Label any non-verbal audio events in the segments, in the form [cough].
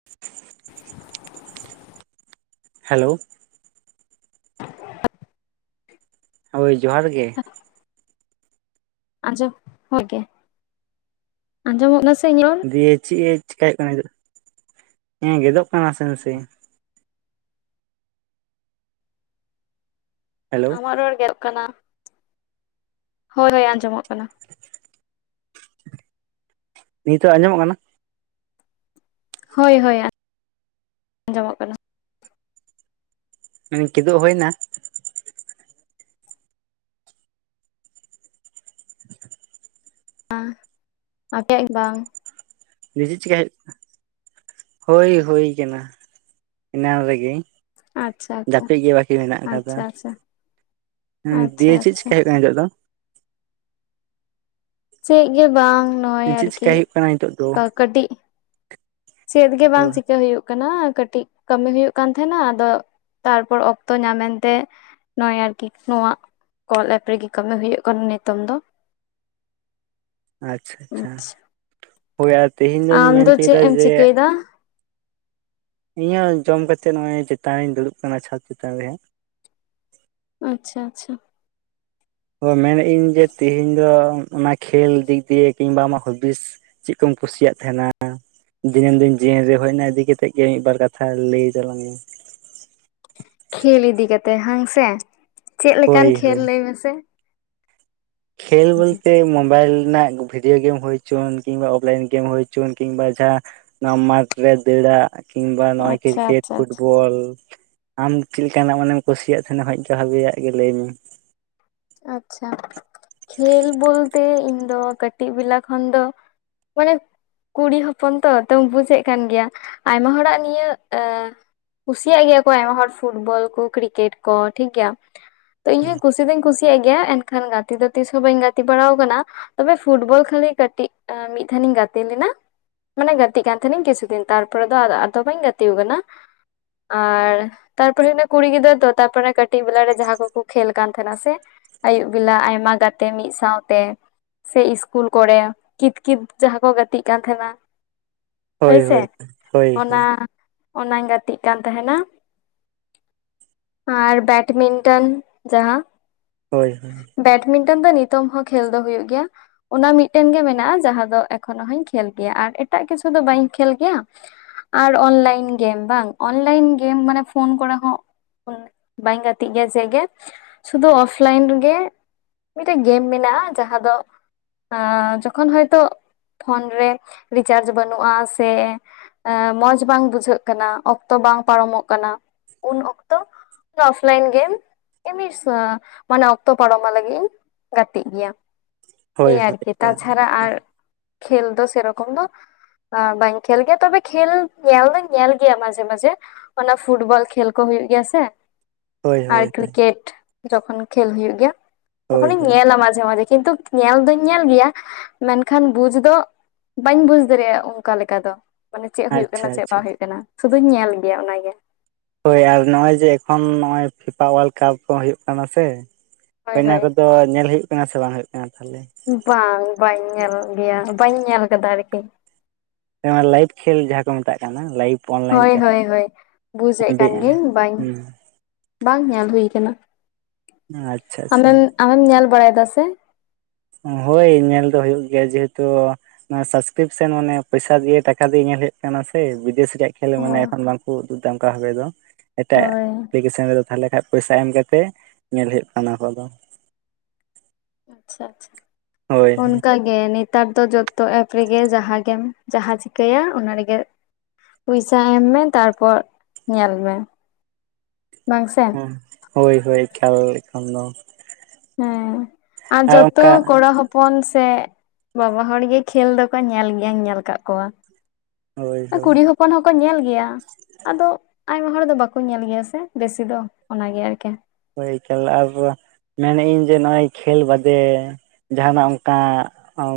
[inaudible] Hello ᱦᱳᱭ ᱡᱚᱦᱟᱨ ᱜᱮ ᱾ ᱟᱸᱡᱚᱢ [unintelligible] ᱜᱮ, ᱟᱸᱡᱚᱢᱚᱜ ᱠᱟᱱᱟ ᱥᱮ ᱤᱧᱟᱜ ᱨᱚᱲ ᱫᱤᱭᱮ ᱪᱮᱫ ᱮ ᱪᱮᱠᱟ ᱦᱩᱭᱩᱜ ᱠᱟᱱᱟ ᱱᱤᱛᱚᱜ ᱾ ᱦᱮᱸ ᱜᱮᱫᱚᱜ ᱱᱟᱥᱮ ᱱᱟᱥᱮ ᱦᱮᱞᱳ ᱟᱢᱟᱜ ᱨᱚᱲ ᱜᱮᱫ ᱠᱟᱱᱟ᱾ ᱦᱳᱭ ᱦᱳᱭ ᱟᱸᱡᱚᱢᱚᱜ ᱠᱟᱱᱟ ᱾ ᱱᱤᱛᱚᱜ ᱟᱸᱡᱚᱢᱚᱜ ᱠᱟᱱᱟ? ᱦᱳᱭᱻᱦᱳᱭ ᱟᱸᱡᱚᱢᱚᱜ ᱠᱟᱱᱟ ᱾ ᱢᱟᱱᱮ ᱠᱮᱫᱳ ᱦᱳᱭᱱᱟ᱾ [inaudible] ᱟᱯᱮᱭᱟᱜ ᱜᱮ ᱵᱟᱝ [unintelligible] ᱪᱤᱠᱟᱭ ᱦᱳᱭᱳᱜ ᱟᱠᱟᱱᱟ ᱾ ᱦᱳᱭ ᱦᱳᱭ ᱠᱟᱱᱟ ᱮᱱᱟᱱ ᱨᱮᱜᱮ ᱟᱪᱪᱷᱟ ᱾ ᱟᱪᱪᱷᱟ ᱡᱟᱹᱯᱤᱫ ᱜᱮ ᱵᱟᱹᱠᱤ ᱢᱮᱱᱟᱜ ᱠᱟᱫᱟ ᱟᱪᱪᱷᱟ ᱾ ᱟᱪᱪᱷᱟ ᱦᱩᱸ ᱟᱪᱪᱷᱟ ᱫᱮᱭᱮ ᱪᱮᱫ ᱟᱪᱪᱷᱟ ᱪᱮᱠᱟ ᱦᱩᱭᱩᱜ ᱠᱟᱱᱟ ᱱᱤᱛᱳᱜ ᱫᱚ? ᱪᱮᱫ ᱜᱮ ᱵᱟᱝ ᱱᱚᱜᱼᱚᱭ ᱪᱮᱫ ᱟᱨᱠᱤ ᱪᱮᱠᱟᱭ ᱦᱩᱭᱩᱜ ᱠᱟᱱᱟ ᱱᱤᱛᱚᱜ ᱫᱚ ᱠᱟᱹᱴᱤᱡ ᱪᱮᱫ ᱜᱮ ᱵᱟᱝ ᱪᱤᱠᱟᱹ ᱦᱩᱭᱩᱜ ᱠᱟᱱᱟ ᱠᱟᱹᱴᱤᱡ ᱠᱟᱹᱢᱤ ᱦᱩᱭᱩᱜ ᱠᱟᱱ ᱛᱟᱦᱮᱸᱱᱟ ᱟᱫᱚ ᱛᱟᱨᱯᱚᱨ ᱚᱠᱛᱚ ᱧᱟᱢ ᱮᱱᱛᱮ ᱱᱚᱜ-ᱚᱭ ᱟᱨᱠᱤ ᱱᱚᱣᱟ ᱠᱚᱞ ᱮᱯ ᱨᱮᱜᱮ ᱠᱟᱹᱢᱤ ᱦᱩᱭᱩᱜ ᱠᱟᱱᱟ ᱱᱤᱛᱚᱝ ᱫᱚ ᱾ ᱟᱪᱪᱷᱟ ᱟᱪᱪᱷᱟ, ᱦᱳᱭ ᱟᱨ ᱛᱮᱦᱮᱧ ᱫᱚᱧ ᱟᱢ ᱫᱚ ᱢᱮᱱ ᱪᱮᱫ ᱪᱚᱭᱫᱟ ᱮᱢ ᱡᱮ ᱪᱤᱠᱟᱹᱭᱮᱫᱟ ᱤᱧᱦᱚ ᱡᱚᱢ ᱠᱟᱛᱮᱜ ᱱᱚᱜᱚᱭ ᱪᱮᱛᱟᱱ ᱨᱤᱧ ᱫᱩᱲᱩᱵ ᱟᱠᱟᱱᱟ ᱪᱷᱟᱫᱽ ᱪᱮᱛᱟᱱ ᱨᱮ ᱦᱟᱸᱜ ᱾ ᱟᱪᱪᱷᱟᱻᱟᱪᱪᱷᱟᱻ᱾ ᱛ ᱢᱮᱱᱮᱜ ᱟᱹᱧ ᱡᱮ ᱛᱮᱦᱮᱧ ᱫᱚ ᱚᱱᱟ ᱠᱷᱮᱞ ᱫᱤᱠ ᱫᱤᱭᱮ ᱠᱤᱢᱵᱟ ᱟᱢᱟᱜ ᱦᱚᱵᱤᱥ? ᱪᱮᱫ ᱠᱚᱢ ᱠᱩᱥᱤᱭᱟᱜ ᱛᱟᱦᱮᱱᱟ? ᱫᱤᱱᱟᱹᱢ ᱫᱤᱱ ᱡᱤᱭᱤᱱ ᱨᱮ ᱦᱳᱭ ᱚᱱᱟ ᱤᱫᱤ ᱠᱟᱛᱮᱜ ᱜᱮ ᱢᱤᱫᱵᱟᱨ ᱠᱟᱛᱷᱟ ᱞᱟᱹᱭ ᱛᱟᱞᱟᱝ ᱢᱮᱧ ᱢᱮ ᱾ ᱠᱷᱮᱞ ᱤᱫᱤ ᱠᱟᱛᱮᱜ ᱦᱮᱸᱥᱮ ᱪᱮᱫ ᱦᱳᱭ ᱞᱮᱠᱟᱱ ᱦᱳᱭ ᱠᱷᱮᱞ ᱞᱟᱹᱭ ᱢᱮᱥᱮ? ᱠᱷᱮᱞ ᱵᱚᱞᱛᱮ ᱢᱳᱵᱟᱭᱤᱞ ᱨᱮᱱᱟᱜ ᱵᱷᱤᱰᱭᱳ ᱜᱮᱢ ᱦᱳᱭᱪᱚᱱ ᱠᱤᱝᱵᱟ ᱚᱯᱷᱞᱟᱭᱤᱱ ᱜᱮᱢ ᱦᱳᱪᱚᱱ ᱠᱤᱝᱵᱟ ᱡᱟᱦᱟᱸ ᱢᱟᱴᱷ ᱨᱮ ᱫᱟᱹᱲᱟᱜ? ᱠᱤᱢᱵᱟ ᱱᱚᱜᱼᱚᱭ ᱟᱪᱪᱷᱟ ᱠᱨᱤᱠᱮᱴ ᱟᱪᱪᱷᱟ ᱟᱪᱪᱷᱟ ᱯᱷᱩᱴᱵᱚᱞ? ᱟᱢ ᱪᱮᱜ ᱞᱮᱠᱟᱱᱟᱜ ᱢᱟᱱᱮᱢ ᱠᱩᱥᱤᱭᱟᱜ ᱛᱟᱦᱮᱸᱱᱟ ᱵᱷᱟᱹᱜᱤᱭᱟᱜ ᱜᱮ ᱞᱟᱹᱭ ᱢᱮ? ᱟᱪᱪᱷᱟ, ᱠᱷᱮᱞ ᱵᱚᱞᱛᱮ ᱤᱧ ᱫᱚ ᱠᱟᱹᱴᱤᱡ ᱵᱮᱞᱟ ᱠᱷᱚᱱ ᱫᱚ ᱢᱟᱱᱮ ᱠᱩᱲᱤ ᱦᱚᱯᱚᱱ ᱛᱚ ᱛᱚᱢ ᱵᱩᱡᱽ ᱮᱜ ᱠᱟᱱ ᱜᱮᱭᱟ ᱟᱭᱢᱟ ᱦᱚᱲᱟᱜ ᱱᱤᱭᱟᱹ, ᱟᱸ ᱠᱩᱥᱤᱭᱟᱜ ᱜᱮᱭᱟ ᱠᱚ ᱟᱭᱢᱟ ᱦᱚᱲ, ᱯᱷᱩᱴᱵᱚᱞ ᱠᱚ ᱠᱨᱤᱠᱮᱴ ᱠᱚ ᱴᱷᱤᱠ ᱜᱮᱭᱟ ᱛᱚ ᱤᱧᱦᱚᱸ ᱠᱩᱥᱤ ᱫᱩᱧ ᱠᱩᱥᱤᱭᱟᱜ ᱜᱮᱭᱟ, ᱮᱱᱠᱷᱟᱱ ᱜᱟᱛᱮ ᱫᱚ ᱛᱤᱥᱦᱚᱸ ᱵᱟᱹᱧ ᱜᱟᱛᱮ ᱵᱟᱲᱟᱣ ᱠᱟᱱᱟ ᱾ ᱛᱚᱵᱮ ᱯᱷᱩᱴᱵᱚᱞ ᱠᱷᱟᱹᱞᱤ ᱠᱟᱹᱴᱤᱡ ᱢᱤᱫ ᱫᱷᱟᱱᱤᱧ ᱜᱟᱛᱮ ᱞᱮᱱᱟ ᱾ ᱢᱟᱱᱮ ᱜᱟᱛᱮᱜ ᱠᱟᱱ ᱛᱟᱦᱮᱸᱱᱤᱧ ᱠᱤᱪᱷᱩ ᱫᱤᱱ ᱛᱟᱨᱯᱚᱨᱮ ᱫᱚ ᱟᱫᱚ ᱵᱟᱹᱧ ᱜᱟᱛᱮ ᱠᱟᱱᱟ, ᱟᱨ ᱛᱟᱨᱯᱚᱨᱮ ᱠᱩᱲᱤ ᱜᱤᱫᱽᱨᱟᱹ ᱫᱚ ᱛᱟᱨᱯᱚᱨᱮ ᱠᱟᱹᱴᱤᱡ ᱵᱮᱞᱟ ᱨᱮ ᱡᱟᱦᱟᱸ ᱠᱚᱠᱚ ᱠᱷᱮᱞ ᱠᱟᱱ ᱛᱟᱦᱮᱸᱱᱟ ᱥᱮ ᱟᱭᱩᱵ ᱵᱮᱞᱟ ᱟᱭᱢᱟ ᱜᱟᱛᱮ ᱢᱤᱫ ᱥᱟᱶᱛᱮ ᱥᱮ ᱤᱥᱠᱩᱞ ᱠᱚᱨᱮ ᱠᱤᱛ, ᱠᱤᱛ ᱡᱟᱦᱟᱸ ᱠᱚ ᱜᱟᱛᱮᱜ ᱠᱟᱱ ᱛᱟᱦᱮᱸᱱᱟ ᱦᱳᱭ ᱦᱳᱭᱥᱮ ᱦᱳᱭ ᱦᱳᱭ ᱚᱱᱟ ᱦᱳᱭ ᱚᱱᱟᱧ ᱜᱟᱛᱮᱜ ᱠᱟᱱ ᱛᱟᱦᱮᱸᱱᱟ ᱟᱨ ᱵᱮᱰᱢᱤᱱᱴᱚᱱ ᱡᱟᱦᱟᱸ ᱦᱳᱭᱻᱦᱳᱭᱻ᱾ ᱵᱮᱰᱢᱤᱱᱴᱚᱱ ᱫᱚ ᱱᱤᱛᱚᱝ ᱦᱚᱸ ᱠᱷᱮᱞ ᱫᱚ ᱦᱳᱭᱳ ᱜᱮᱭᱟ᱾ ᱚᱱᱟ ᱢᱤᱫᱴᱮᱱ ᱜᱮ ᱢᱮᱱᱟᱜᱼᱟ ᱡᱟᱦᱟᱸ ᱫᱚ, ᱮᱠᱷᱚᱱᱳ ᱦᱚᱸᱧ ᱠᱷᱮᱞ ᱜᱮᱭᱟ ᱟᱨ ᱮᱴᱟᱜ ᱠᱤᱪᱷᱩ ᱫᱚ ᱵᱟᱹᱧ ᱠᱷᱮᱞ ᱜᱮᱭᱟ᱾ ᱟᱨ ᱚᱱᱞᱟᱭᱤᱱ ᱜᱮᱢ ᱵᱟᱝ ᱚᱱᱞᱟᱭᱤᱱ ᱜᱮᱢ ᱢᱟᱱᱮ ᱯᱷᱳᱱ ᱠᱚᱨᱮ ᱦᱚᱸ ᱵᱟᱹᱧ ᱜᱟᱛᱮᱜ ᱜᱮᱭᱟ ᱪᱮᱫ ᱜᱮ ᱥᱩᱫᱩ ᱚᱯ ᱚᱯᱷᱞᱟᱭᱤᱱ ᱨᱮᱜᱮ ᱢᱤᱫᱴᱮᱡ ᱜᱮᱢ ᱢᱮᱱᱟᱜᱼᱟ ᱡᱟᱦᱟᱸ ᱫᱚ ᱡᱚᱠᱷᱚᱱ ᱦᱳᱭᱛᱳ ᱯᱷᱳᱱ ᱨᱮ ᱨᱤᱪᱟᱨᱡᱽ ᱵᱟᱹᱱᱩᱜᱼᱟ ᱥᱮ ᱢᱚᱸᱡᱽ ᱵᱟᱝ ᱵᱩᱡᱷᱟᱹᱜ ᱠᱟᱱᱟ, ᱚᱠᱛᱚ ᱵᱟᱝ ᱯᱟᱨᱚᱢᱚᱜ ᱠᱟᱱᱟ ᱩᱱ ᱚᱠᱛᱚ᱾ ᱚᱯᱷᱞᱟᱭᱤᱱ ᱜᱮᱢ ᱮᱢᱱᱤ ᱢᱟᱱᱮ ᱚᱠᱛᱚ ᱯᱟᱨᱚᱢᱚᱜ ᱞᱟᱹᱜᱤᱜ ᱤᱧ ᱜᱟᱛᱮᱜ ᱜᱮᱭᱟ, ᱦᱳᱭ ᱮᱭ ᱦᱳᱭ ᱟᱨᱠᱤ ᱦᱳᱭ ᱛᱟᱪᱷᱟᱲᱟ ᱟᱨ ᱠᱷᱮᱞ ᱫᱚ ᱥᱮᱨᱚᱠᱚᱢ ᱫᱚ ᱦᱸ ᱵᱟᱹᱧ ᱠᱷᱮᱞ ᱜᱮᱭᱟ ᱛᱚᱵᱮ ᱠᱷᱮᱞ ᱧᱮᱞ ᱫᱩᱧ ᱧᱮᱞ ᱜᱮᱭᱟ ᱢᱟᱡᱷᱮ ᱢᱟᱡᱷᱮ ᱚᱱᱟ ᱯᱷᱩᱴᱵᱚᱞ ᱠᱷᱮᱞ ᱠᱚ ᱦᱩᱭᱩᱜ ᱜᱮᱭᱟ ᱥᱮ ᱦᱳᱭ ᱟᱨ ᱦᱳᱭ ᱠᱨᱤᱠᱮᱴ ᱡᱚᱠᱷᱚᱱ ᱠᱷᱮᱞ ᱦᱩᱭᱩᱜ ᱜᱮᱭᱟ, ᱦᱳᱭ ᱛᱚᱠᱷᱚᱱᱤᱧ ᱦᱳᱭ ᱧᱮᱞᱟ ᱢᱟᱡᱷᱮ ᱢᱟᱡᱷᱮ ᱠᱤᱱᱛᱩ ᱧᱮᱞ ᱫᱩᱧ ᱧᱮᱞ ᱜᱮᱭᱟ ᱢᱮᱱᱠᱷᱟᱱ ᱵᱩᱡ ᱫᱚ ᱵᱟᱹᱧ ᱵᱩᱡ ᱫᱟᱲᱮᱭᱟᱜᱼᱟ, ᱚᱱᱠᱟ ᱞᱮᱠᱟ ᱫᱚ ᱢᱟᱱᱮ ᱪᱮᱫ ᱦᱳᱭᱳᱜ ᱟᱪᱪᱷᱟ ᱠᱟᱱᱟ ᱪᱮᱫ ᱟᱪᱪᱷᱟ ᱵᱟᱝ ᱦᱳᱭᱳᱜ ᱠᱟᱱᱟ ᱥᱩᱫᱩᱧ ᱧᱮᱞ ᱜᱮᱭᱟ ᱚᱱᱟᱜᱮ ᱦᱳᱭ ᱟᱨ ᱱᱚᱜᱼᱚᱭ ᱡᱮ ᱮᱠᱷᱚᱱ ᱱᱚᱜᱚᱭ ᱯᱷᱤᱯᱟ ᱚᱣᱟᱨᱞᱰ ᱠᱟᱯ ᱠᱚ ᱦᱩᱭᱩᱜ ᱠᱟᱱᱟ, ᱥᱮ ᱦᱳᱭ ᱚᱱᱟ ᱦᱳᱭ ᱠᱚᱫᱚ ᱛᱚ ᱧᱮᱞ ᱦᱩᱭᱩᱜ ᱠᱟᱱᱟ ᱥᱮ ᱵᱟᱝ ᱦᱩᱭᱩᱜ ᱠᱟᱱᱟ ᱛᱟᱦᱚᱞᱮ? ᱵᱟᱝ ᱵᱟᱹᱧ ᱧᱮᱞ ᱜᱮᱭᱟ ᱵᱟᱹᱧ ᱧᱮᱞ ᱠᱟᱫᱟ ᱟᱨᱠᱤ ᱞᱟᱭᱤᱵ ᱠᱷᱮᱞ ᱡᱟᱦᱟᱸ ᱠᱚ ᱢᱮᱛᱟᱜ ᱠᱟᱱᱟ ᱞᱟᱭᱤᱵ ᱚᱱᱞᱟᱭᱤᱱ ᱛᱮ ᱦᱳᱭᱻᱦᱳᱭᱻᱦᱳᱭᱻ᱾ ᱵᱩᱡᱮᱜ ᱠᱟᱱ ᱦᱩᱸ ᱜᱤᱭᱟᱹᱧ ᱵᱟᱧ ᱵᱟᱝ ᱧᱮᱞ ᱦᱩᱭ ᱠᱟᱱᱟ᱾ ᱟᱪᱪᱷᱟᱻᱟᱪᱪᱷᱟᱻ᱾ ᱟᱢᱮᱢ ᱟᱢᱮᱢ ᱧᱮᱞ ᱵᱟᱲᱟᱭ ᱫᱟ ᱥᱮ? ᱦᱳᱭ ᱧᱮᱞ ᱫᱚ ᱦᱩᱭᱩᱜ ᱜᱮᱭᱟ ᱡᱮᱦᱩᱛᱩ ᱱᱚᱣᱟ ᱥᱟᱵᱥᱠᱨᱤᱯᱥᱮᱱ ᱢᱟᱱᱮ ᱯᱚᱭᱥᱟ ᱫᱤᱭᱮ ᱴᱟᱠᱟ ᱫᱤᱭᱮ ᱧᱮᱞ ᱦᱩᱭᱩᱜ ᱠᱟᱱᱟ ᱥᱮ ᱵᱤᱫᱮᱥ ᱨᱮᱭᱟᱜ ᱠᱷᱮᱞ ᱚ ᱢᱟᱱᱮ ᱵᱟᱝ ᱠᱚ ᱫᱩᱫᱟᱝᱠᱟ ᱫᱟ ᱚᱱᱠᱟ ᱦᱚᱞᱮ ᱫᱚ ᱮᱴᱟᱜ ᱦᱳᱭ ᱮᱯᱞᱤᱠᱮᱥᱚᱱ ᱨᱮᱫᱚ ᱛᱟᱦᱚᱞᱮ ᱠᱷᱟᱱ ᱯᱚᱭᱥᱟ ᱮᱢ ᱠᱟᱛᱮ ᱧᱮᱞ ᱦᱩᱭᱩᱜ ᱠᱟᱱᱟ ᱚᱱᱟ ᱠᱚᱫᱚ᱾ ᱟᱪᱪᱷᱟ ᱟᱪᱪᱷᱟ ᱦᱳᱭ ᱚᱱᱠᱚ ᱜᱮ ᱱᱮᱛᱟᱨ ᱫᱚ ᱡᱚᱛᱚ ᱮᱯ ᱨᱮᱜᱮ ᱡᱟᱦᱟᱸ ᱜᱮᱢ ᱡᱟᱦᱟᱸ ᱪᱤᱠᱟᱹᱭᱟ ᱚᱱᱟ ᱨᱮᱜᱮ ᱯᱚᱭᱥᱟ ᱮᱢ ᱢᱮ ᱛᱟᱨᱯᱚᱨ ᱧᱮᱞ ᱢᱮ᱾ ᱵᱟᱝ ᱥᱮ ᱩᱸ ᱦᱳᱭ ᱦᱳᱭ ᱠᱷᱮᱞᱟ ᱮᱠᱷᱟᱱ ᱫᱚ ᱦᱮᱸ ᱟᱨ ᱡᱚᱛᱚ ᱠᱚᱲᱟ ᱦᱚᱯ ᱦᱚᱯᱚᱱ ᱥᱮ ᱵᱟᱵᱟ ᱦᱚᱲ ᱜᱮ ᱠᱷᱮᱞ ᱫᱚᱠᱚ ᱧᱮᱞ ᱜᱮᱭᱟᱧ ᱧᱮᱞ ᱟᱠᱟᱫ ᱠᱚᱣᱟ᱾ ᱦᱳᱭ ᱦᱳᱭ ᱠᱩᱲᱤ ᱦᱚᱯᱚᱱ ᱦᱚᱸᱠᱚ ᱧᱮᱞ ᱜᱮᱭᱟ᱾ ᱟᱫᱚ ᱟᱭᱳ ᱦᱚᱲ ᱫᱚ ᱵᱟᱠᱚ ᱧᱮᱞ ᱜᱮᱭᱟ ᱥᱮ ᱵᱮᱥᱤ ᱫᱚ ᱚᱱᱟᱜᱮ ᱟᱨᱠᱤ᱾ ᱦᱳᱭ ᱠᱷᱮᱞᱟ ᱠᱚ ᱢᱮᱱᱮᱫ ᱤᱧ ᱡᱮ ᱱᱚᱜᱼᱚᱭ ᱠᱷᱮᱞ ᱵᱟᱫᱮ ᱡᱟᱦᱟᱱᱟᱜ ᱚᱱᱠᱟ ᱟᱢ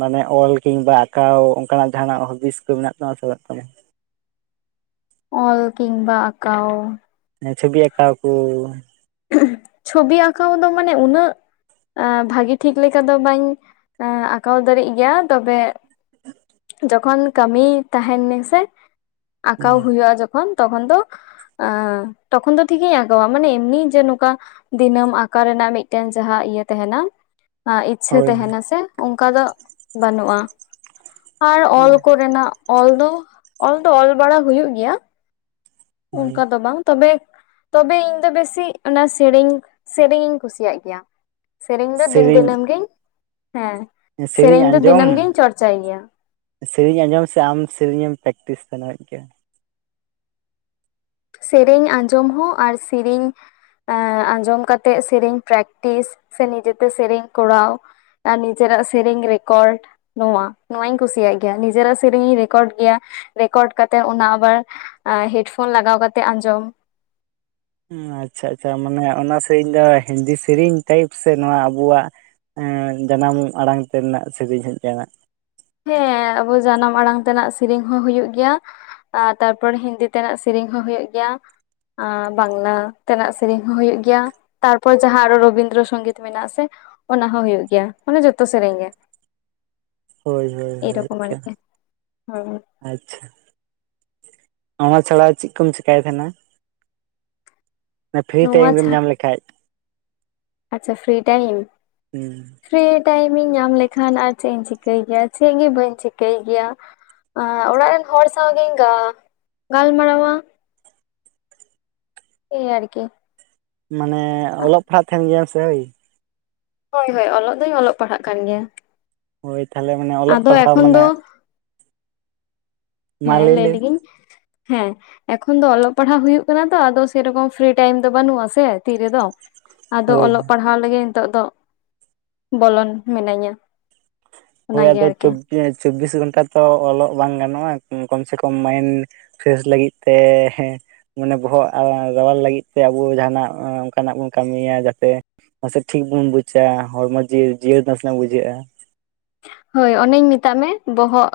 ᱢᱟᱱᱮ ᱚᱞ ᱠᱤᱝᱵᱟ ᱟᱸᱠᱟᱣ ᱚᱱᱠᱟᱱᱟᱜ ᱡᱟᱦᱟᱱᱟᱜ ᱦᱚᱵᱤᱥ ᱠᱚ ᱢᱮᱱᱟᱜ ᱛᱟᱢᱟ ᱪᱟᱞᱟᱜ ᱛᱟᱢᱟ? ᱚᱞ ᱠᱤᱢᱵᱟ ᱟᱸᱠᱟᱣ ᱪᱷᱚᱵᱤ ᱟᱸᱠᱟᱣ ᱠᱩ ᱪᱷᱚᱵᱤ ᱟᱸᱠᱟᱣ ᱫᱚ ᱢᱟᱱᱮ ᱩᱱᱟᱹᱜ ᱮᱸ ᱵᱷᱟᱜᱤ ᱴᱷᱤᱠ ᱞᱮᱠᱟ ᱫᱚ ᱵᱟᱹᱧ ᱟᱸᱠᱟᱣ ᱫᱟᱲᱮᱜ ᱜᱮᱭᱟ ᱛᱚᱵᱮ ᱡᱚᱠᱷᱚᱱ ᱠᱟᱹᱢᱤ ᱛᱟᱦᱮᱱᱤᱧ ᱥᱮ ᱟᱸᱠᱟᱣ ᱦᱩᱭᱩᱜᱼᱟ ᱡᱚᱠᱷᱚᱱ ᱛᱚᱠᱷᱚᱱ ᱫᱚ ᱛᱚᱠᱷᱚᱱ ᱫᱚ ᱴᱷᱤᱠᱤᱧ ᱟᱸᱠᱟᱣᱟ ᱢᱟᱱᱮ ᱮᱢᱱᱤ ᱡᱮ ᱱᱚᱝᱠᱟ ᱫᱤᱱᱟᱹᱢ ᱟᱠᱟᱸᱠᱟᱣ ᱨᱮᱱᱟᱜ ᱢᱤᱫᱴᱮᱱ ᱡᱟᱦᱟᱸ ᱤᱭᱟᱹ ᱛᱟᱦᱮᱱᱟ᱾ ᱤᱪᱪᱷᱟᱹ ᱦᱳᱭ ᱛᱟᱦᱮᱟᱸᱱᱟᱥᱮ ᱚᱱᱠᱟ ᱫᱚ ᱵᱟᱹᱱᱩᱜ-ᱟ᱾ ᱟᱨ ᱚᱞ ᱠᱚᱨᱮᱱᱟᱜ ᱚᱞ ᱫᱚ ᱚᱞ ᱫᱚ ᱚᱞ ᱵᱟᱲᱟ ᱦᱩᱭᱩᱜ ᱜᱮᱭᱟ᱾ ᱦᱳᱭ ᱚᱱᱠᱟ ᱫᱚ ᱵᱟᱝ᱾ ᱛᱚᱵᱮ ᱛᱚᱵᱮ ᱤᱧ ᱫᱚ ᱵᱮᱥᱤ ᱚᱱᱟ ᱥᱮᱨᱮᱧ ᱥᱮᱨᱮᱧᱤᱧ ᱠᱩᱥᱤᱭᱟᱜ ᱜᱮᱭᱟ᱾ ᱥᱮᱨᱮᱧ ᱫᱚ ᱫᱤᱱ ᱫᱤᱱᱟᱹᱢᱜᱤᱧ ᱦᱮᱸ ᱥᱮᱨᱮᱧ ᱫᱚ ᱫᱤᱱᱟᱹᱢ ᱜᱤᱧ ᱪᱚᱨᱪᱟᱭ ᱜᱮᱭᱟ᱾ ᱥᱮᱨᱮᱧ ᱟᱸᱡᱚᱢ ᱥᱮ ᱟᱢ ᱥᱮᱨᱮᱧ ᱮᱢ ᱯᱮᱠᱴᱤᱥ ᱛᱟᱱᱟᱜ ᱜᱮᱭᱟ᱾ ᱥᱮᱨᱮᱧ ᱟᱸᱡᱚᱢ ᱦᱚᱸ ᱟᱨ ᱥᱤᱨᱤᱧ ᱮᱸᱻ ᱟᱸᱡᱚᱢ ᱠᱟᱛᱮᱫ ᱥᱮᱨᱮᱧ ᱯᱨᱮᱠᱴᱤᱥ ᱥᱮ ᱱᱤᱡᱮ ᱛᱮ ᱥᱮᱨᱮᱧ ᱠᱚᱨᱟᱣ ᱟᱨ ᱱᱤᱡᱮᱨᱟᱜ ᱥᱮᱨᱮᱧ ᱨᱮᱠᱚᱨᱰ, ᱱᱚᱣᱟ ᱱᱚᱶᱟᱧ ᱠᱩᱥᱤᱭᱟᱜ ᱜᱮᱭᱟ, ᱱᱤᱡᱮᱨᱟᱜ ᱥᱮᱨᱮᱧ ᱤᱧ ᱨᱮᱠᱚᱨᱰ ᱜᱮᱭᱟ ᱨᱮᱠᱚᱨᱰ ᱠᱟᱛᱮᱫ ᱚᱱᱟ ᱟᱵᱟᱨ ᱟᱸ ᱦᱮᱰᱯᱷᱳᱱ ᱞᱟᱜᱟᱣ ᱠᱟᱛᱮᱫ ᱟᱸᱡᱚᱢ᱾ ᱟᱪᱪᱷᱟ ᱟᱪᱪᱷᱟ ᱢᱟᱱᱮ ᱚᱱᱟ ᱥᱮᱨᱮᱧ ᱫᱚ ᱦᱤᱱᱫᱤ ᱥᱮᱨᱮᱧ ᱴᱟᱭᱤᱯ ᱥᱮ ᱱᱚᱣᱟ ᱟᱵᱚᱣᱟᱜ ᱮᱸᱻ ᱡᱟᱱᱟᱢ ᱟᱲᱟᱝ ᱛᱮ ᱨᱮᱱᱟᱜ ᱥᱮᱨᱮᱧ ᱦᱮᱡ [inaudible] ᱦᱮᱸ ᱟᱵᱚ ᱡᱟᱱᱟᱢ ᱟᱲᱟᱝ ᱛᱮᱱᱟᱜ ᱥᱮᱨᱮᱧ ᱦᱚᱸ ᱦᱩᱭᱩᱜ ᱜᱮᱭᱟ᱾ ᱟᱨ ᱛᱟᱨᱯᱚᱨᱮ ᱦᱤᱱᱫᱤ ᱛᱮᱱᱟᱜ ᱥᱮᱨᱮᱧ ᱦᱚᱸ ᱦᱩᱭᱩᱜ ᱜᱮᱭᱟ᱾ ᱟ ᱵᱟᱝᱞᱟ ᱛᱮᱱᱟᱜ ᱥᱮᱨᱮᱧ ᱦᱚᱸ ᱦᱳᱭᱳᱜ ᱜᱮᱭᱟ᱾ ᱛᱟᱨ ᱯᱚᱨ ᱡᱟᱦᱟᱸ ᱟᱨᱦᱚᱸ ᱨᱚᱵᱤᱱᱫᱨᱚ ᱥᱚᱝᱜᱤᱛ ᱢᱮᱱᱟᱜ-ᱟ ᱥᱮ ᱚᱱᱟ ᱦᱚᱸ ᱦᱳᱭᱳᱜ ᱜᱮᱭᱟ ᱢᱟᱱᱮ ᱡᱚᱛᱚ ᱥᱮᱨᱮᱧ ᱜᱮ᱾ ᱦᱳᱭ ᱦᱳᱭ ᱦᱳᱭ ᱮᱭᱨᱚᱠᱚᱢ ᱟᱨᱠᱤ ᱦᱮᱸ [inaudible] ᱟᱪᱪᱷᱟ ᱚᱱᱟ ᱪᱷᱟᱲᱟ ᱪᱮᱫ ᱠᱚᱢ ᱪᱮᱠᱟᱭ ᱛᱟᱦᱮᱫ-ᱟ? ᱯᱷᱤᱨᱤ ᱱᱚᱣᱟ ᱴᱟᱭᱤᱢ ᱨᱮᱢ ᱪᱷᱟ ᱧᱟᱢ ᱞᱮᱠᱷᱟᱡ᱾ ᱟᱪᱪᱷᱟ ᱯᱷᱤᱨᱤ ᱴᱟᱭᱤᱢ? ᱯᱷᱤᱨᱤ ᱴᱟᱭᱤᱢ ᱤᱧ ᱧᱟᱢ ᱞᱮᱠᱷᱟᱱ ᱟᱨ ᱪᱮᱫ ᱤᱧ ᱪᱤᱠᱟᱹᱭ ᱜᱮᱭᱟ ᱪᱮᱫ ᱜᱮ ᱵᱟᱹᱧ ᱪᱤᱠᱟᱹᱭ ᱜᱮᱭᱟ᱾ [unintelligible] ᱚᱲᱟᱜ ᱨᱮᱱ ᱦᱚᱲ ᱥᱟᱶ ᱜᱤᱧ ᱜᱟᱱ ᱜᱟᱞᱢᱟᱨᱟᱣᱟ᱾ ᱳᱭ ᱟᱨᱠᱤ᱾ ᱢᱟᱱᱮ ᱚᱞᱚᱜ ᱯᱟᱲᱦᱟᱜ ᱠᱟᱱ ᱜᱮᱭᱟᱢ ᱥᱮ ᱦᱳᱭ᱾ ᱦᱳᱭ ᱦᱳᱭ ᱚᱞᱚᱜ ᱫᱚᱧ ᱚᱞᱚᱜ ᱯᱟᱲᱦᱟᱜ ᱠᱟᱱ ᱜᱮᱭᱟ᱾ ᱦᱳᱭ ᱛᱟᱦᱞᱮ ᱢᱟᱱᱮ ᱚᱞᱚᱜ ᱟᱫᱚ ᱯᱟᱲᱦᱟᱣ ᱮᱠᱷᱚᱱ ᱢᱟᱱᱮ ᱫᱚ ᱢᱟ ᱦᱮᱸ ᱞᱟᱹᱭ ᱞᱮᱢ ᱞᱮᱜᱤᱧ ᱦᱮᱸ᱾ ᱮᱠᱷᱚᱱ ᱫᱚ ᱚᱞᱚᱜ ᱯᱟᱲᱦᱟᱜ ᱦᱩᱭᱩᱜ ᱠᱟᱱᱟ ᱛᱚ ᱟᱫᱚ ᱥᱮᱨᱚᱠᱚᱢ ᱯᱷᱤᱨᱤ ᱴᱟᱭᱤᱢ ᱫᱚ ᱵᱟᱹᱱᱩᱜ- ᱥᱮ ᱛᱤ ᱨᱮᱫᱚ᱾ ᱟᱫᱚ ᱦᱳᱭ ᱚᱞᱚᱜ ᱯᱟᱲᱦᱟᱣ ᱞᱮᱜᱮ ᱱᱤᱛᱚᱜ ᱫᱚ ᱵᱚᱞᱚᱱ ᱢᱤᱱᱟᱹᱧᱟ᱾ ᱦᱳᱭ ᱚᱱᱟᱜᱮ ᱟᱫᱚ ᱟᱨᱠᱤ ᱪᱚᱵᱵᱤᱥ ᱜᱷᱚᱱᱴᱟ ᱛᱚ ᱚᱞᱚᱜ ᱵᱟᱝ ᱜᱟᱱᱚᱜᱼᱟ ᱠᱚᱢ ᱥᱮ ᱠᱚᱢ ᱢᱟᱭᱤᱱᱰ ᱯᱷᱮᱥ ᱞᱟᱹᱜᱤᱫ ᱛᱮ ᱦᱮᱸ ᱢᱟᱱᱮ ᱵᱚᱦᱚᱜ ᱨᱟᱣᱟᱞ ᱞᱟᱹᱜᱤᱫ ᱛᱮ ᱟᱵᱚ ᱡᱟᱦᱟᱱᱟᱜ ᱚᱱᱠᱟᱱᱟᱜ ᱵᱚᱱ ᱠᱟᱹᱢᱤᱭᱟ ᱡᱟᱛᱮ ᱢᱟᱥᱮ ᱴᱷᱤᱠ ᱵᱚᱱ ᱵᱩᱡᱟᱹ ᱦᱚᱲᱢᱚ ᱡᱤᱭᱟᱹ ᱡᱤᱭᱟᱹᱲ ᱱᱟᱥᱮᱱᱟᱜ ᱵᱩᱡᱷᱟᱹᱜᱼᱟ ᱦᱳᱭ ᱚᱱᱮᱧ ᱢᱮᱛᱟᱜ ᱢᱮ ᱵᱚᱦᱚᱜ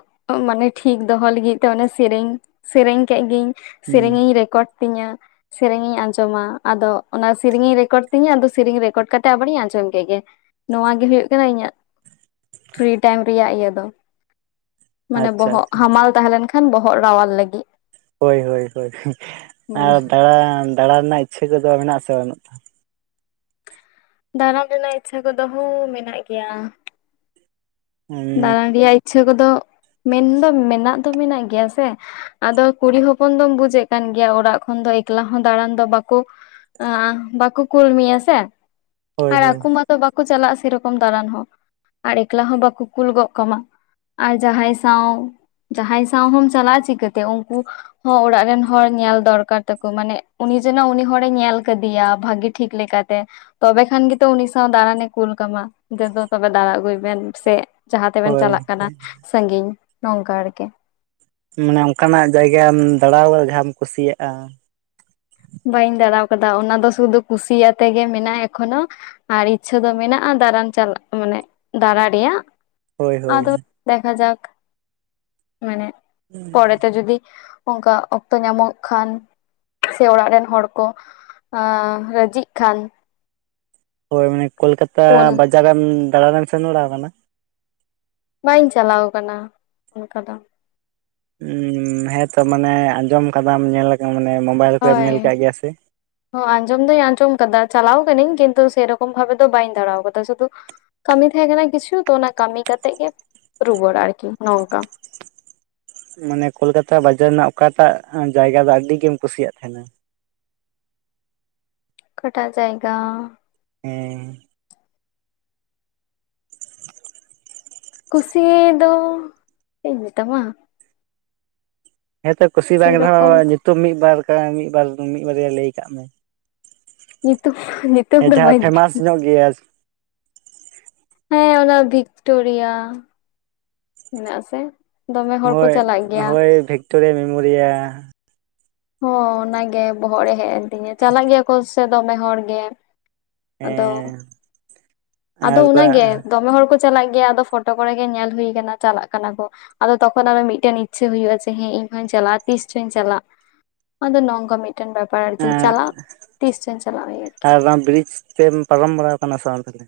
ᱢᱟᱱᱮ ᱴᱷᱤᱠ ᱫᱚᱦᱚ ᱞᱟᱹᱜᱤᱫ ᱛᱮ ᱚᱱᱮ ᱥᱮᱨᱮᱧ ᱥᱮᱨᱮᱧ ᱠᱮᱜ ᱜᱤᱭᱟᱹᱧ ᱦᱩᱸ ᱥᱮᱨᱮᱧ ᱤᱧ ᱨᱮᱠᱚᱨᱰ ᱛᱤᱧᱟᱹ ᱥᱮᱨᱮᱧ ᱤᱧ ᱟᱸᱡᱚᱢ-ᱟ ᱟᱫᱚ ᱚᱱᱟ ᱥᱮᱨᱮᱧ ᱤᱧ ᱨᱮᱠᱚᱨᱰ ᱛᱤᱧᱟᱹ ᱟᱫᱚ ᱥᱮᱨᱮᱧ ᱨᱮᱠᱚᱨᱰ ᱠᱟᱛᱮᱜ ᱟᱵᱟᱨ ᱤᱧ ᱟᱸᱡᱚᱢ ᱠᱮᱫ ᱜᱮ ᱱᱚᱣᱟ ᱜᱮ ᱦᱳᱭᱳᱜ ᱠᱟᱱᱟ ᱤᱧᱟᱹᱜ ᱯᱷᱤᱨᱤ ᱴᱟᱭᱤᱢ ᱨᱮᱭᱟᱜ ᱤᱭᱟᱹ ᱫᱚ ᱢᱟᱱᱮ ᱟᱪᱪᱷᱟ ᱵᱚᱦᱚᱜ ᱟᱪᱪᱷᱟ ᱦᱟᱢᱟᱞ ᱛᱟᱦᱮᱸ ᱞᱮᱱ ᱠᱷᱟᱱ ᱵᱚᱦᱚᱜ ᱨᱟᱣᱟᱞ ᱞᱟᱹᱜᱤᱫ ᱦᱳᱭ ᱦᱳᱭ ᱦᱳᱭ ᱦᱩᱸ ᱟᱨ ᱫᱟᱬᱟ ᱫᱟᱬᱟ ᱨᱮᱱᱟᱜ ᱤᱪᱪᱷᱟᱹ ᱠᱚᱫᱚ ᱢᱮᱱᱟᱜ ᱟᱥᱮ ᱵᱟᱱᱩᱜ ᱫᱟᱨᱟ ᱨᱮᱱᱟᱜ ᱤᱪᱪᱷᱟᱹ ᱠᱚᱫᱚ ᱦᱩᱸ ᱢᱮᱱᱟᱜ ᱜᱮᱭᱟ ᱫᱟᱬᱟᱱ ᱨᱮᱭᱟᱜ ᱤᱪᱪᱷᱟᱹ ᱠᱚᱫᱚ ᱢᱮᱱ ᱫᱚ ᱢᱮᱱᱟᱜ ᱫᱚ ᱢᱮᱱᱟᱜ ᱜᱮᱭᱟ ᱥᱮ ᱟᱫᱚ ᱠᱩᱲᱤ ᱦᱚᱯᱚᱱ ᱫᱚᱢ ᱵᱩᱡᱽ ᱮᱫ ᱠᱟᱱ ᱜᱮᱭᱟ ᱚᱲᱟᱜ ᱠᱷᱚᱱ ᱫᱚ ᱮᱠᱞᱟ ᱦᱚᱸ ᱫᱟᱬᱟᱱ ᱫᱚ ᱵᱟᱠᱚ ᱟ ᱵᱟᱠᱚ ᱠᱩᱞ ᱢᱮᱭᱟ ᱥᱮ ᱦᱳᱭ ᱟᱨ ᱦᱳᱭ ᱟᱠᱚ ᱢᱟᱛᱚ ᱵᱟᱠᱚ ᱪᱟᱞᱟᱜᱼᱟ ᱥᱮᱨᱚᱠᱚᱢ ᱫᱟᱬᱟᱱ ᱦᱚᱸ ᱟᱨ ᱮᱠᱞᱟ ᱦᱚᱸ ᱵᱟᱠᱚ ᱠᱩᱞ ᱜᱚᱜ ᱠᱟᱢᱟ ᱟᱨ ᱡᱟᱦᱟᱸᱭ ᱥᱟᱶ ᱡᱟᱦᱟᱸᱭ ᱥᱟᱶ ᱦᱚᱢ ᱪᱟᱞᱟᱜᱼᱟ ᱪᱤᱠᱟᱹ ᱛᱮ ᱩᱱᱠᱩ ᱦᱚᱸ ᱚᱲᱟᱜ ᱨᱮᱱ ᱦᱚᱲ ᱧᱮᱞ ᱫᱚᱨᱠᱟᱨ ᱛᱟᱠᱚ ᱢᱟᱱᱮ ᱩᱱᱤ ᱡᱮᱱᱚ ᱩᱱᱤ ᱦᱚᱲᱮ ᱧᱮᱞ ᱠᱟᱫᱮᱭᱟ ᱵᱷᱟᱜᱤ ᱴᱷᱤᱠ ᱞᱮᱠᱟ ᱛᱮ ᱛᱚᱵᱮ ᱠᱷᱟᱱ ᱜᱮᱛᱚ ᱩᱱᱤ ᱥᱟᱶ ᱫᱟᱬᱟᱱ ᱮ ᱠᱩᱞ ᱠᱟᱢᱟ [unintelligible] ᱛᱚᱵᱮ ᱫᱟᱬᱟ ᱟᱹᱜᱩᱭ ᱵᱮᱱ ᱥᱮ ᱡᱟᱦᱟᱸ ᱛᱮ ᱵᱮᱱ ᱦᱳᱭ ᱪᱟᱞᱟᱜ ᱠᱟᱱᱟ ᱥᱟᱺᱜᱤᱧ ᱱᱚᱝᱠᱟ ᱟᱨᱠᱮ ᱢᱟᱱᱮ ᱚᱱᱠᱟᱱ ᱟᱜ ᱡᱟᱭᱜᱟᱢ ᱫᱟᱲᱟ [inaudible] ᱡᱟᱦᱟᱸᱢ ᱠᱩᱥᱤᱭᱟᱜᱼᱟ ᱵᱟᱹᱧ ᱫᱟᱬᱟ ᱠᱟᱫᱟ ᱚᱱᱟ ᱫᱚ ᱥᱩᱫᱷᱩ ᱠᱩᱥᱤ ᱟᱛᱮ ᱜᱮ ᱢᱮᱱᱟᱜᱼᱟ ᱮᱠᱷᱚᱱᱚ ᱟᱨ ᱤᱪᱪᱷᱟᱹ ᱫᱚ ᱢᱮᱱᱟᱜᱼᱟ ᱫᱟᱨᱟᱱ ᱪᱟᱞᱟᱜ ᱢᱟᱱᱮ ᱫᱟᱛᱟ ᱨᱮᱭᱟᱜ ᱦᱳᱭ ᱦᱳᱭ ᱟᱫᱚ ᱫᱮᱠᱟ ᱡᱟᱠ ᱢᱟᱱᱮ ᱯᱚᱨᱮ ᱛᱮ ᱡᱩᱫᱤ ᱚᱱᱠᱟ ᱚᱠᱛᱚ ᱧᱟᱢᱚᱜ ᱠᱷᱟᱱ, ᱥᱮ ᱚᱲᱟᱜ ᱨᱮᱱ ᱦᱚᱲ ᱠᱚ ᱟᱸ ᱨᱟᱹᱡᱤᱜ ᱠᱷᱟᱱ, ᱦᱳᱭ ᱢᱟᱱᱮ ᱠᱳᱞᱠᱟᱛᱟ ᱠᱳᱞ ᱵᱟᱡᱟᱨᱮᱢ ᱫᱟᱬᱟᱱᱮᱢ ᱥᱮᱱ ᱵᱟᱲᱟ ᱟᱠᱟᱱᱟ? ᱵᱟᱹᱧ ᱪᱟᱞᱟᱣ ᱟᱠᱟᱱᱟ ᱚᱱᱠᱟ ᱫᱚ ᱩᱸ ᱦᱮᱸᱛᱚ ᱢᱟᱱᱮ ᱟᱸᱡᱚᱢ ᱟᱠᱟᱫᱟᱢ ᱧᱮᱞ ᱢᱟᱱᱮ ᱢᱳᱵᱟᱭᱤᱞ ᱠᱟᱨᱮᱢ ᱧᱮᱞ ᱦᱳᱭ ᱟᱠᱟᱫ ᱜᱮᱭᱟ ᱥᱮ? ᱟᱸᱡᱚᱢ ᱫᱚᱧ ᱟᱸᱡᱚᱢ ᱟᱠᱟᱫᱟ ᱪᱟᱞᱟᱣ ᱠᱟᱹᱱᱟᱹᱧ ᱠᱤᱱᱛᱩ ᱥᱮᱨᱚᱠᱚᱢ ᱵᱷᱟᱵ ᱫᱚ ᱵᱟᱹᱧ ᱫᱟᱬᱟ ᱟᱠᱟᱫᱟ ᱥᱩᱫᱩ ᱠᱟᱹᱢᱤ ᱛᱟᱦᱮᱸ ᱠᱟᱱᱟ ᱠᱤᱪᱷᱩ ᱛᱚ ᱚᱱᱟ ᱠᱟᱹᱢᱤ ᱠᱟᱛᱮᱜ ᱜᱮ ᱨᱩᱣᱟᱹᱲᱟ ᱟᱨᱠᱤ ᱱᱚᱝᱠᱟ ᱢᱟᱱᱮ ᱠᱳᱞᱠᱟᱛᱟ ᱵᱟᱡᱟᱨ ᱨᱮᱱᱟᱜ ᱚᱠᱟᱴᱟᱜ ᱡᱟᱭᱜᱟ ᱫᱚ ᱟᱹᱰᱤᱜᱤᱢ ᱠᱩᱥᱤᱭᱟᱜ ᱛᱟᱦᱮᱱᱟ? ᱚᱠᱟᱴᱟ ᱡᱟᱭᱜᱟ ᱦᱮᱸ ᱠᱩᱥᱤ ᱫᱚ ᱪᱮᱫ ᱤᱧ ᱢᱮᱛᱟᱢ-ᱟ ᱦᱮᱸᱛᱚ ᱠᱩᱥᱤ ᱵᱟᱝ ᱥᱮᱨᱚᱠᱚᱢ ᱨᱮᱦᱚᱸ ᱧᱩᱛᱩᱢ ᱢᱤᱫ ᱵᱟᱨ ᱢᱤᱫ ᱵᱟᱨ ᱢᱤᱫ ᱵᱟᱨᱭᱟ ᱞᱟᱹᱭ ᱠᱟᱜ ᱢᱮ᱾ ᱧᱩᱛᱩᱢ ᱱᱤᱛᱚ ᱫᱚ ᱵᱟᱹᱧ ᱞᱟᱹᱭᱟ᱾ ᱜᱮᱭᱟᱥ ᱦᱮᱸ ᱚᱱᱟ ᱵᱷᱤᱠᱴᱳᱨᱤᱭᱟ᱾ ᱢᱮᱱᱟᱜ ᱟᱥᱮ ᱫᱚᱢᱮ ᱦᱚᱲ ᱠᱚ ᱦᱳᱭ ᱪᱟᱞᱟᱜ ᱜᱮᱭᱟ ᱦᱳᱭ ᱵᱷᱤᱠᱴᱳᱨᱤᱭᱟ ᱢᱮᱢᱳᱨᱤᱭᱟ ᱦᱚᱸ ᱚᱱᱟᱜᱮ ᱵᱚᱦᱚᱜ ᱨᱮ ᱦᱮᱡ ᱮᱱ ᱛᱤᱧᱟ ᱪᱟᱞᱟᱜ ᱜᱮᱭᱟ ᱠᱚ ᱥᱮ ᱫᱚᱢᱮ ᱦᱚᱲ ᱜᱮ᱾ ᱟᱫᱚ ᱦᱮᱸ ᱟᱫᱚ ᱟᱨ ᱚᱱᱟᱜᱮ ᱫᱚᱢᱮ ᱦᱚᱲ ᱠᱚ ᱪᱟᱞᱟᱜ ᱜᱮᱭᱟ ᱟᱫᱚ ᱯᱷᱳᱴᱳ ᱠᱚᱨᱮ ᱜᱮ ᱧᱮᱞ ᱦᱩᱭ ᱟᱠᱟᱱᱟ ᱪᱟᱞᱟᱜ ᱠᱟᱱᱟ ᱠᱚ᱾ ᱟᱫᱚ ᱛᱚᱠᱷᱚᱱ ᱟᱨᱚ ᱢᱤᱫᱴᱮᱱ ᱤᱪᱪᱟᱹ ᱦᱩᱭᱩᱜᱼᱟ ᱡᱮᱸ ᱤᱧ ᱦᱚᱧ ᱪᱟᱞᱟᱜᱼᱟ ᱛᱤᱥ ᱪᱚᱧ ᱪᱟᱞᱟᱜ ᱟᱫᱚ ᱱᱚᱝᱠᱟ ᱢᱤᱫᱴᱮᱱ ᱵᱮᱯᱟᱨ ᱟᱨᱠᱤ ᱮᱸ ᱪᱟᱞᱟᱜ ᱛᱤᱥ ᱪᱚᱧ ᱪᱟᱞᱟᱜ ᱤᱭᱟᱹ ᱟᱨᱠᱤ᱾ [unintelligible] ᱵᱨᱤᱡᱽ ᱛᱮᱢ ᱯᱟᱨᱚᱢ ᱵᱟᱲᱟ ᱟᱠᱟᱱᱟ ᱥᱟᱶ ᱛᱟᱦᱞᱮ?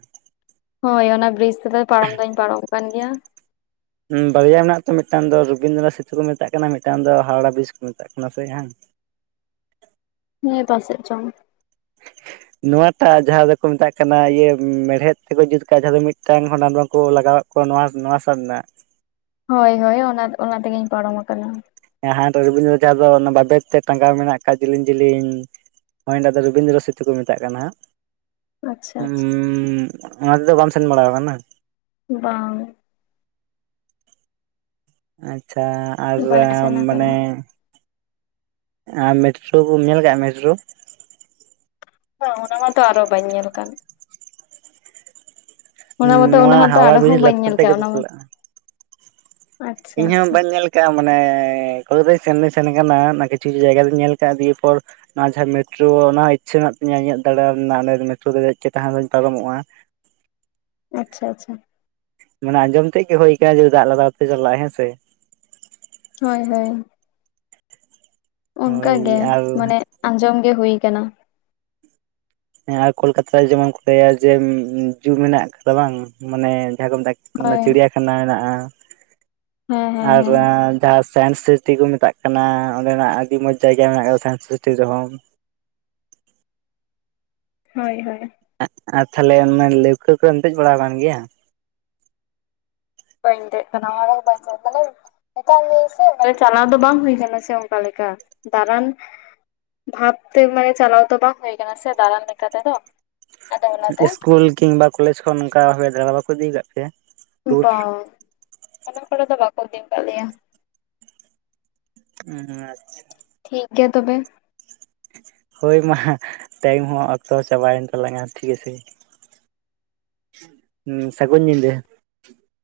ᱦᱳᱭ ᱚᱱᱟ ᱵᱨᱤᱡᱽ ᱛᱮᱫᱚ ᱯᱟᱨᱚᱢ ᱫᱚᱧ ᱯᱟᱨᱚᱢ ᱠᱟᱱ ᱜᱮᱭᱟ᱾ ᱵᱟᱨᱭᱟ ᱢᱮᱱᱟᱜ ᱛᱚ ᱢᱤᱫᱴᱟᱝ ᱫᱚ ᱨᱚᱵᱤᱱᱫᱨᱚᱱᱟᱛᱷ ᱥᱤᱛᱩ ᱠᱚ ᱢᱮᱛᱟᱜ ᱠᱟᱱᱟ ᱢᱤᱫᱴᱟᱝ ᱫᱚ ᱦᱟᱣᱲᱟ ᱵᱤᱡ ᱠᱚ ᱢᱮᱛᱟᱜ ᱠᱟᱱᱟ ᱥᱮ ᱦᱟᱸᱜ ᱱᱤᱭᱟᱹ ᱯᱟᱥᱮᱡ ᱪᱚᱝ [unintelligible] ᱱᱚᱣᱟᱴᱟᱜ ᱡᱟᱦᱟᱸ ᱫᱚᱠᱚ ᱢᱮᱛᱟᱜ ᱠᱟᱱᱟ ᱤᱭᱟᱹ ᱢᱮᱲᱦᱮᱫ ᱛᱮᱠᱚ ᱡᱩᱛ ᱠᱟᱜᱼᱟ ᱡᱟᱦᱟᱸ ᱫᱚ ᱢᱤᱫᱴᱟᱝ ᱦᱚᱸ ᱱᱟᱴ ᱵᱟᱠᱚ ᱞᱟᱜᱟᱣᱟᱜ ᱠᱟᱱᱟ᱾ ᱱᱚᱣᱟ ᱱᱚᱣᱟ ᱥᱟᱵ ᱨᱮᱱᱟᱜ ᱦᱳᱭ ᱦᱳᱭ ᱚᱱᱟ ᱚᱱᱟ ᱛᱮᱜᱮᱧ ᱯᱟᱨᱚᱢ ᱟᱠᱟᱱᱟ᱾ ᱨᱚᱵᱤᱱᱫᱡᱟ ᱫᱚ ᱚᱱᱟ ᱵᱟᱵᱮᱫ ᱛᱮ ᱴᱟᱸᱜᱟᱣ ᱢᱮᱱᱟᱜ ᱠᱷᱫ ᱡᱮᱞᱮᱧ ᱡᱮᱞᱤᱧ ᱱᱚᱦᱚᱭ ᱫᱟ ᱫᱚ ᱨᱚᱵᱤᱱᱫᱨᱚ ᱥᱤᱛᱩ ᱠᱚ ᱢᱮᱛᱟᱜ ᱠᱟᱱᱟ ᱦᱟᱸᱜ ᱟᱪᱪᱷᱟ ᱟᱪᱪᱷᱟ ᱚᱱᱟ ᱛᱮᱫᱚ ᱵᱟᱢ ᱥᱮᱱ ᱵᱟᱲᱟ ᱠᱟᱱᱟ ᱵᱟᱝ ᱟᱪᱪᱷᱟ ᱵᱟᱹᱧ ᱟᱨ ᱥᱮᱱ ᱢᱟᱱᱮ ᱟᱠᱟᱱᱟ ᱟᱨ ᱢᱮᱴᱨᱳ ᱵᱚᱱ ᱧᱮᱞ ᱠᱟᱜᱼᱟ ᱢᱮᱴᱨᱳ ᱦᱮ ᱚᱱᱟ ᱢᱟᱛᱚ ᱟᱨᱚ ᱵᱟᱹᱧ ᱧᱮᱞ ᱠᱟᱱ᱾ ᱦᱚᱸ ᱚᱱᱟ ᱢᱟᱛᱚ ᱚᱱᱟ ᱱᱚᱣᱟ ᱦᱚᱸᱛᱚ ᱦᱟᱣᱲᱟ ᱟᱨᱦᱚᱸ ᱵᱤᱨᱤᱡ ᱵᱟᱹᱧ ᱞᱟᱛᱟᱨ ᱧᱮᱞ ᱠᱟᱜ ᱛᱮᱜᱛᱚ ᱚᱱᱟ ᱢᱟ ᱪᱟᱞᱟᱜᱼᱟ᱾ ᱟᱪᱪᱷᱟ ᱤᱧ ᱦᱚᱸ ᱟᱪᱪᱷᱟ ᱵᱟᱹᱧ ᱧᱮᱞ ᱢᱟᱱᱮ ᱠᱚᱞ ᱫᱚ ᱥᱮᱱ ᱞᱮ ᱥᱮᱱ ᱠᱟᱱᱟ ᱚᱱᱟ ᱠᱤᱪᱷᱩ ᱠᱤᱪᱷᱩ ᱡᱟᱭᱜᱟ ᱫᱚᱧ ᱧᱮᱞ ᱟᱠᱟᱫ ᱫᱤᱭᱮ ᱯᱚᱨ ᱚᱱᱟ ᱡᱟᱦᱟᱸ ᱢᱮᱴᱨᱳ ᱚᱱᱟ ᱦᱚᱸ ᱤᱪᱪᱷᱟᱹ ᱢᱮᱱᱟᱜ ᱛᱤᱧᱟᱹ ᱤᱧᱟᱹᱜ ᱫᱟᱬᱟᱱ ᱨᱮᱱᱟᱜ ᱚᱸᱰᱮ ᱢᱮᱴᱨᱳ ᱨᱮ ᱪᱮᱫ ᱛᱟᱦᱮᱱ ᱫᱚᱧ ᱯᱟᱨᱚᱢᱚᱜᱼᱟ᱾ ᱟᱪᱪᱷᱟ ᱟᱪᱪᱷᱟ ᱢᱟᱱᱮ ᱟᱸᱡᱚᱢ ᱛᱮᱫ ᱜᱮ ᱦᱩᱭ ᱟᱠᱟᱱᱟ ᱡᱮ ᱫᱟᱜ ᱞᱟᱜᱟᱣ ᱛᱮ ᱪᱟᱞᱟᱜᱼᱟ ᱦᱮᱸ ᱥᱮ᱾ ᱦᱳᱭ ᱦᱳᱭ ᱦᱳᱭ ᱚᱱᱠᱟᱜᱮ ᱟᱨ ᱢᱟᱱᱮ ᱦᱮᱸ ᱟᱸᱡᱚᱢᱜᱤ ᱦᱳᱭ ᱟᱠᱟᱱᱟ᱾ ᱦᱮᱸ ᱟᱨ ᱠᱳᱞᱠᱟᱛᱟ ᱨᱮ ᱡᱮᱢᱚᱱ ᱠᱚ ᱞᱟᱹᱭᱟ ᱡᱮ ᱡᱩ ᱢᱮᱱᱟᱜ ᱠᱟᱫᱟ ᱵᱟᱝ ᱢᱟᱱᱮ ᱡᱟᱸᱦᱟᱠᱚ ᱢᱮᱛᱟᱜ ᱚᱱᱟ ᱦᱳᱭ ᱪᱤᱲᱤᱭᱟ ᱠᱷᱟᱱᱟ ᱦᱮᱱᱟᱜ ᱦᱮᱸ ᱦᱮᱸ ᱟᱨ ᱦᱮᱸ ᱡᱟᱦᱟᱸ ᱥᱟᱭᱮᱱ ᱥᱤᱛᱤ ᱠᱚ ᱢᱮᱛᱟᱜ ᱠᱟᱱᱟ ᱚᱸᱰᱮᱱᱟᱜ ᱟᱹᱰᱤ ᱢᱚᱸᱡᱽ ᱡᱟᱭᱜᱟ ᱢᱮᱱᱟᱜ ᱟᱠᱟᱫᱟ ᱥᱟᱭᱮᱱᱥ ᱥᱤᱛᱤ ᱨᱮᱦᱚᱸ ᱦᱳᱭ ᱦᱳᱭ [inaudible] ᱟᱨ ᱛᱟᱦᱚᱞᱮ ᱚᱱᱟ ᱞᱟᱹᱣᱠᱟᱹ ᱠᱚᱢ ᱫᱮᱡ ᱵᱟᱲᱟ ᱠᱟᱱ ᱜᱮᱭᱟ ᱵᱟᱭ ᱫᱮᱡ ᱠᱟᱱᱟ [inaudible] ᱢᱮᱛᱟᱜ ᱢᱤᱭᱤᱧ ᱥᱮ ᱪᱟᱞᱟᱣ ᱫᱚ ᱵᱟᱝ ᱦᱩᱭ ᱟᱠᱟᱱᱟ ᱥᱮ ᱚᱱᱠᱟ ᱞᱮᱠᱟ ᱫᱟᱬᱟᱱ ᱵᱷᱟᱵᱛᱮ ᱢᱟᱱᱮ ᱪᱟᱞᱟᱣ ᱛᱚ ᱵᱟᱝ ᱦᱩᱭ ᱠᱟᱱᱟ ᱥᱮ ᱫᱟᱬᱟᱱ ᱞᱮᱠᱟ ᱛᱮᱫᱚ ᱟᱫᱚ ᱚᱱᱟᱛᱮ ᱤᱥᱠᱩᱞ ᱠᱤᱝᱵᱟ ᱠᱚᱞᱮᱡᱽ ᱠᱷᱚᱱ ᱚᱱᱠᱟ ᱦᱚᱭ ᱫᱟᱬᱟ ᱵᱟᱠᱚ ᱤᱫᱤᱠᱟᱫ ᱯᱮᱭᱟ ᱴᱩᱨ? ᱵᱟᱝ ᱵᱟᱠᱚ ᱤᱫᱤ ᱠᱟᱜ ᱞᱮᱭᱟ ᱦᱩᱸ ᱟᱪᱪᱷᱟ ᱴᱷᱤᱠ ᱜᱮᱭᱟ ᱛᱚᱵᱮ᱾ ᱦᱳᱭ ᱢᱟ ᱴᱟᱭᱤᱢ ᱦᱚᱸ ᱚᱠᱛᱚ ᱪᱟᱵᱟᱭᱮᱱ ᱛᱟᱞᱟᱝᱼᱟ ᱴᱷᱤᱠ ᱟᱪᱷᱮ ᱦᱩᱸ ᱥᱟᱹᱜᱩᱱ ᱧᱤᱫᱟᱹ᱾